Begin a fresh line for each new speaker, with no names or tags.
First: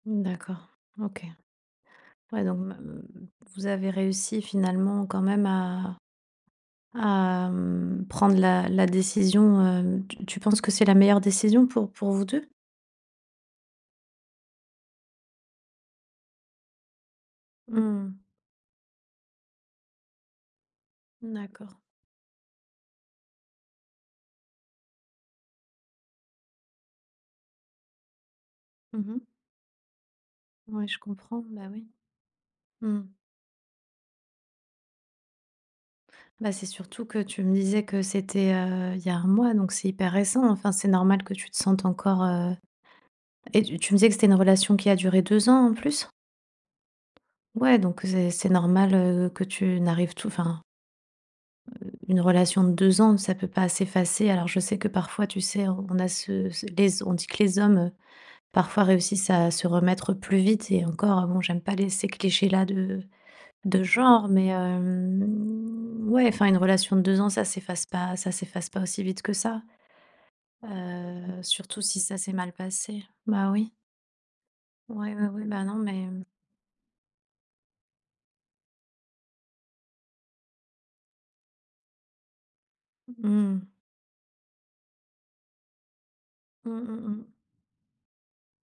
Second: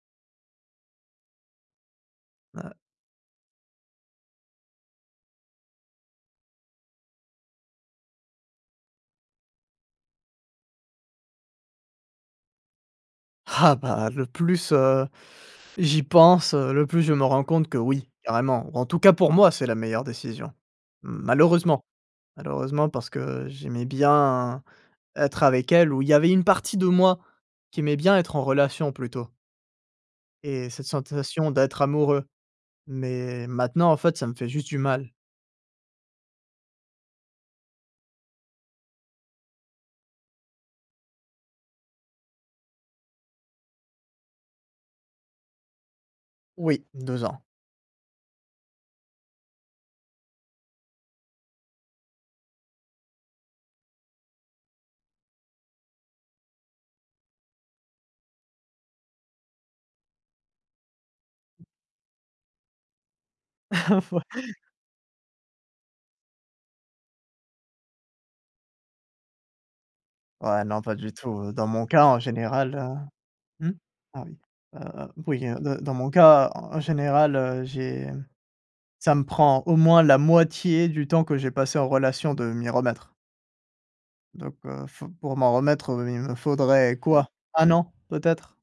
Mmh d'accord, OK. Ouais, donc m
[unintelligible]
mmh vous avez réussi finalement quand même à à mmh, prendre la la décision, hem tu tu penses que c'est la meilleure décision pour pour vous 2?
Ah bah, le plus, heu j'y pense, le plus je me rends compte que oui,
Mmh.
carrément, en tout cas pour moi c'est la meilleure décision
D'accord.
malheureusement. Malheureusement parce que j'aimais bien être avec elle où il y avait une partie de moi qui, aimait bien être en relation
Mmh mh.
plutôt. Et cette
Ouais, je comprends.
sensation
Bah,
d'être
oui.
amoureux.
Mmh.
Mais maintenant en fait, ça me fait juste du mal.
Bah, c'est surtout que tu me disais que c'était, heu, il y a 1 mois, donc c'est hyper récent. Enfin, c'est normal que tu te sentes encore heu, et tu tu me disais que c'était une relation qui a duré 2 ans en plus?
Oui, 2 ans.
Ouais, donc c'est c'est normal, heu, que tu n'arrives tout enfin Heu, une relation de 2 ans, ça peut pas s'effacer. Alors je sais que parfois, tu sais, on a ce ce les z on dit que les hommes, heu, parfois réussissent à se remettre plus vite. Et encore, heu bon, j'aime pas les ces clichés-là de de
Ouais.
genre. Mais hem, ouais, enfin une relation de 2 ans, ça s'efface pas, ça s'efface pas aussi vite que ça.
Ouais, non pas du tout,
Heu,
heu, dans
surtout
mon
si
cas en
ça s'est mal
général,
passé.
heu
Bah oui.
mmh, oui. Heu,
Oui, oui, oui,
oui heu
bah, non,
d
mais
dans mon
mmh
cas en général, heu, j'ai ça me prend au moins la moitié du temps que j'ai passé en relation de m'y remettre.
Mmh.
Donc heu f pour m'en remettre heu, il me
Mmh,
faudrait
mmh,
quoi?
mmh.
1 an, peut-être.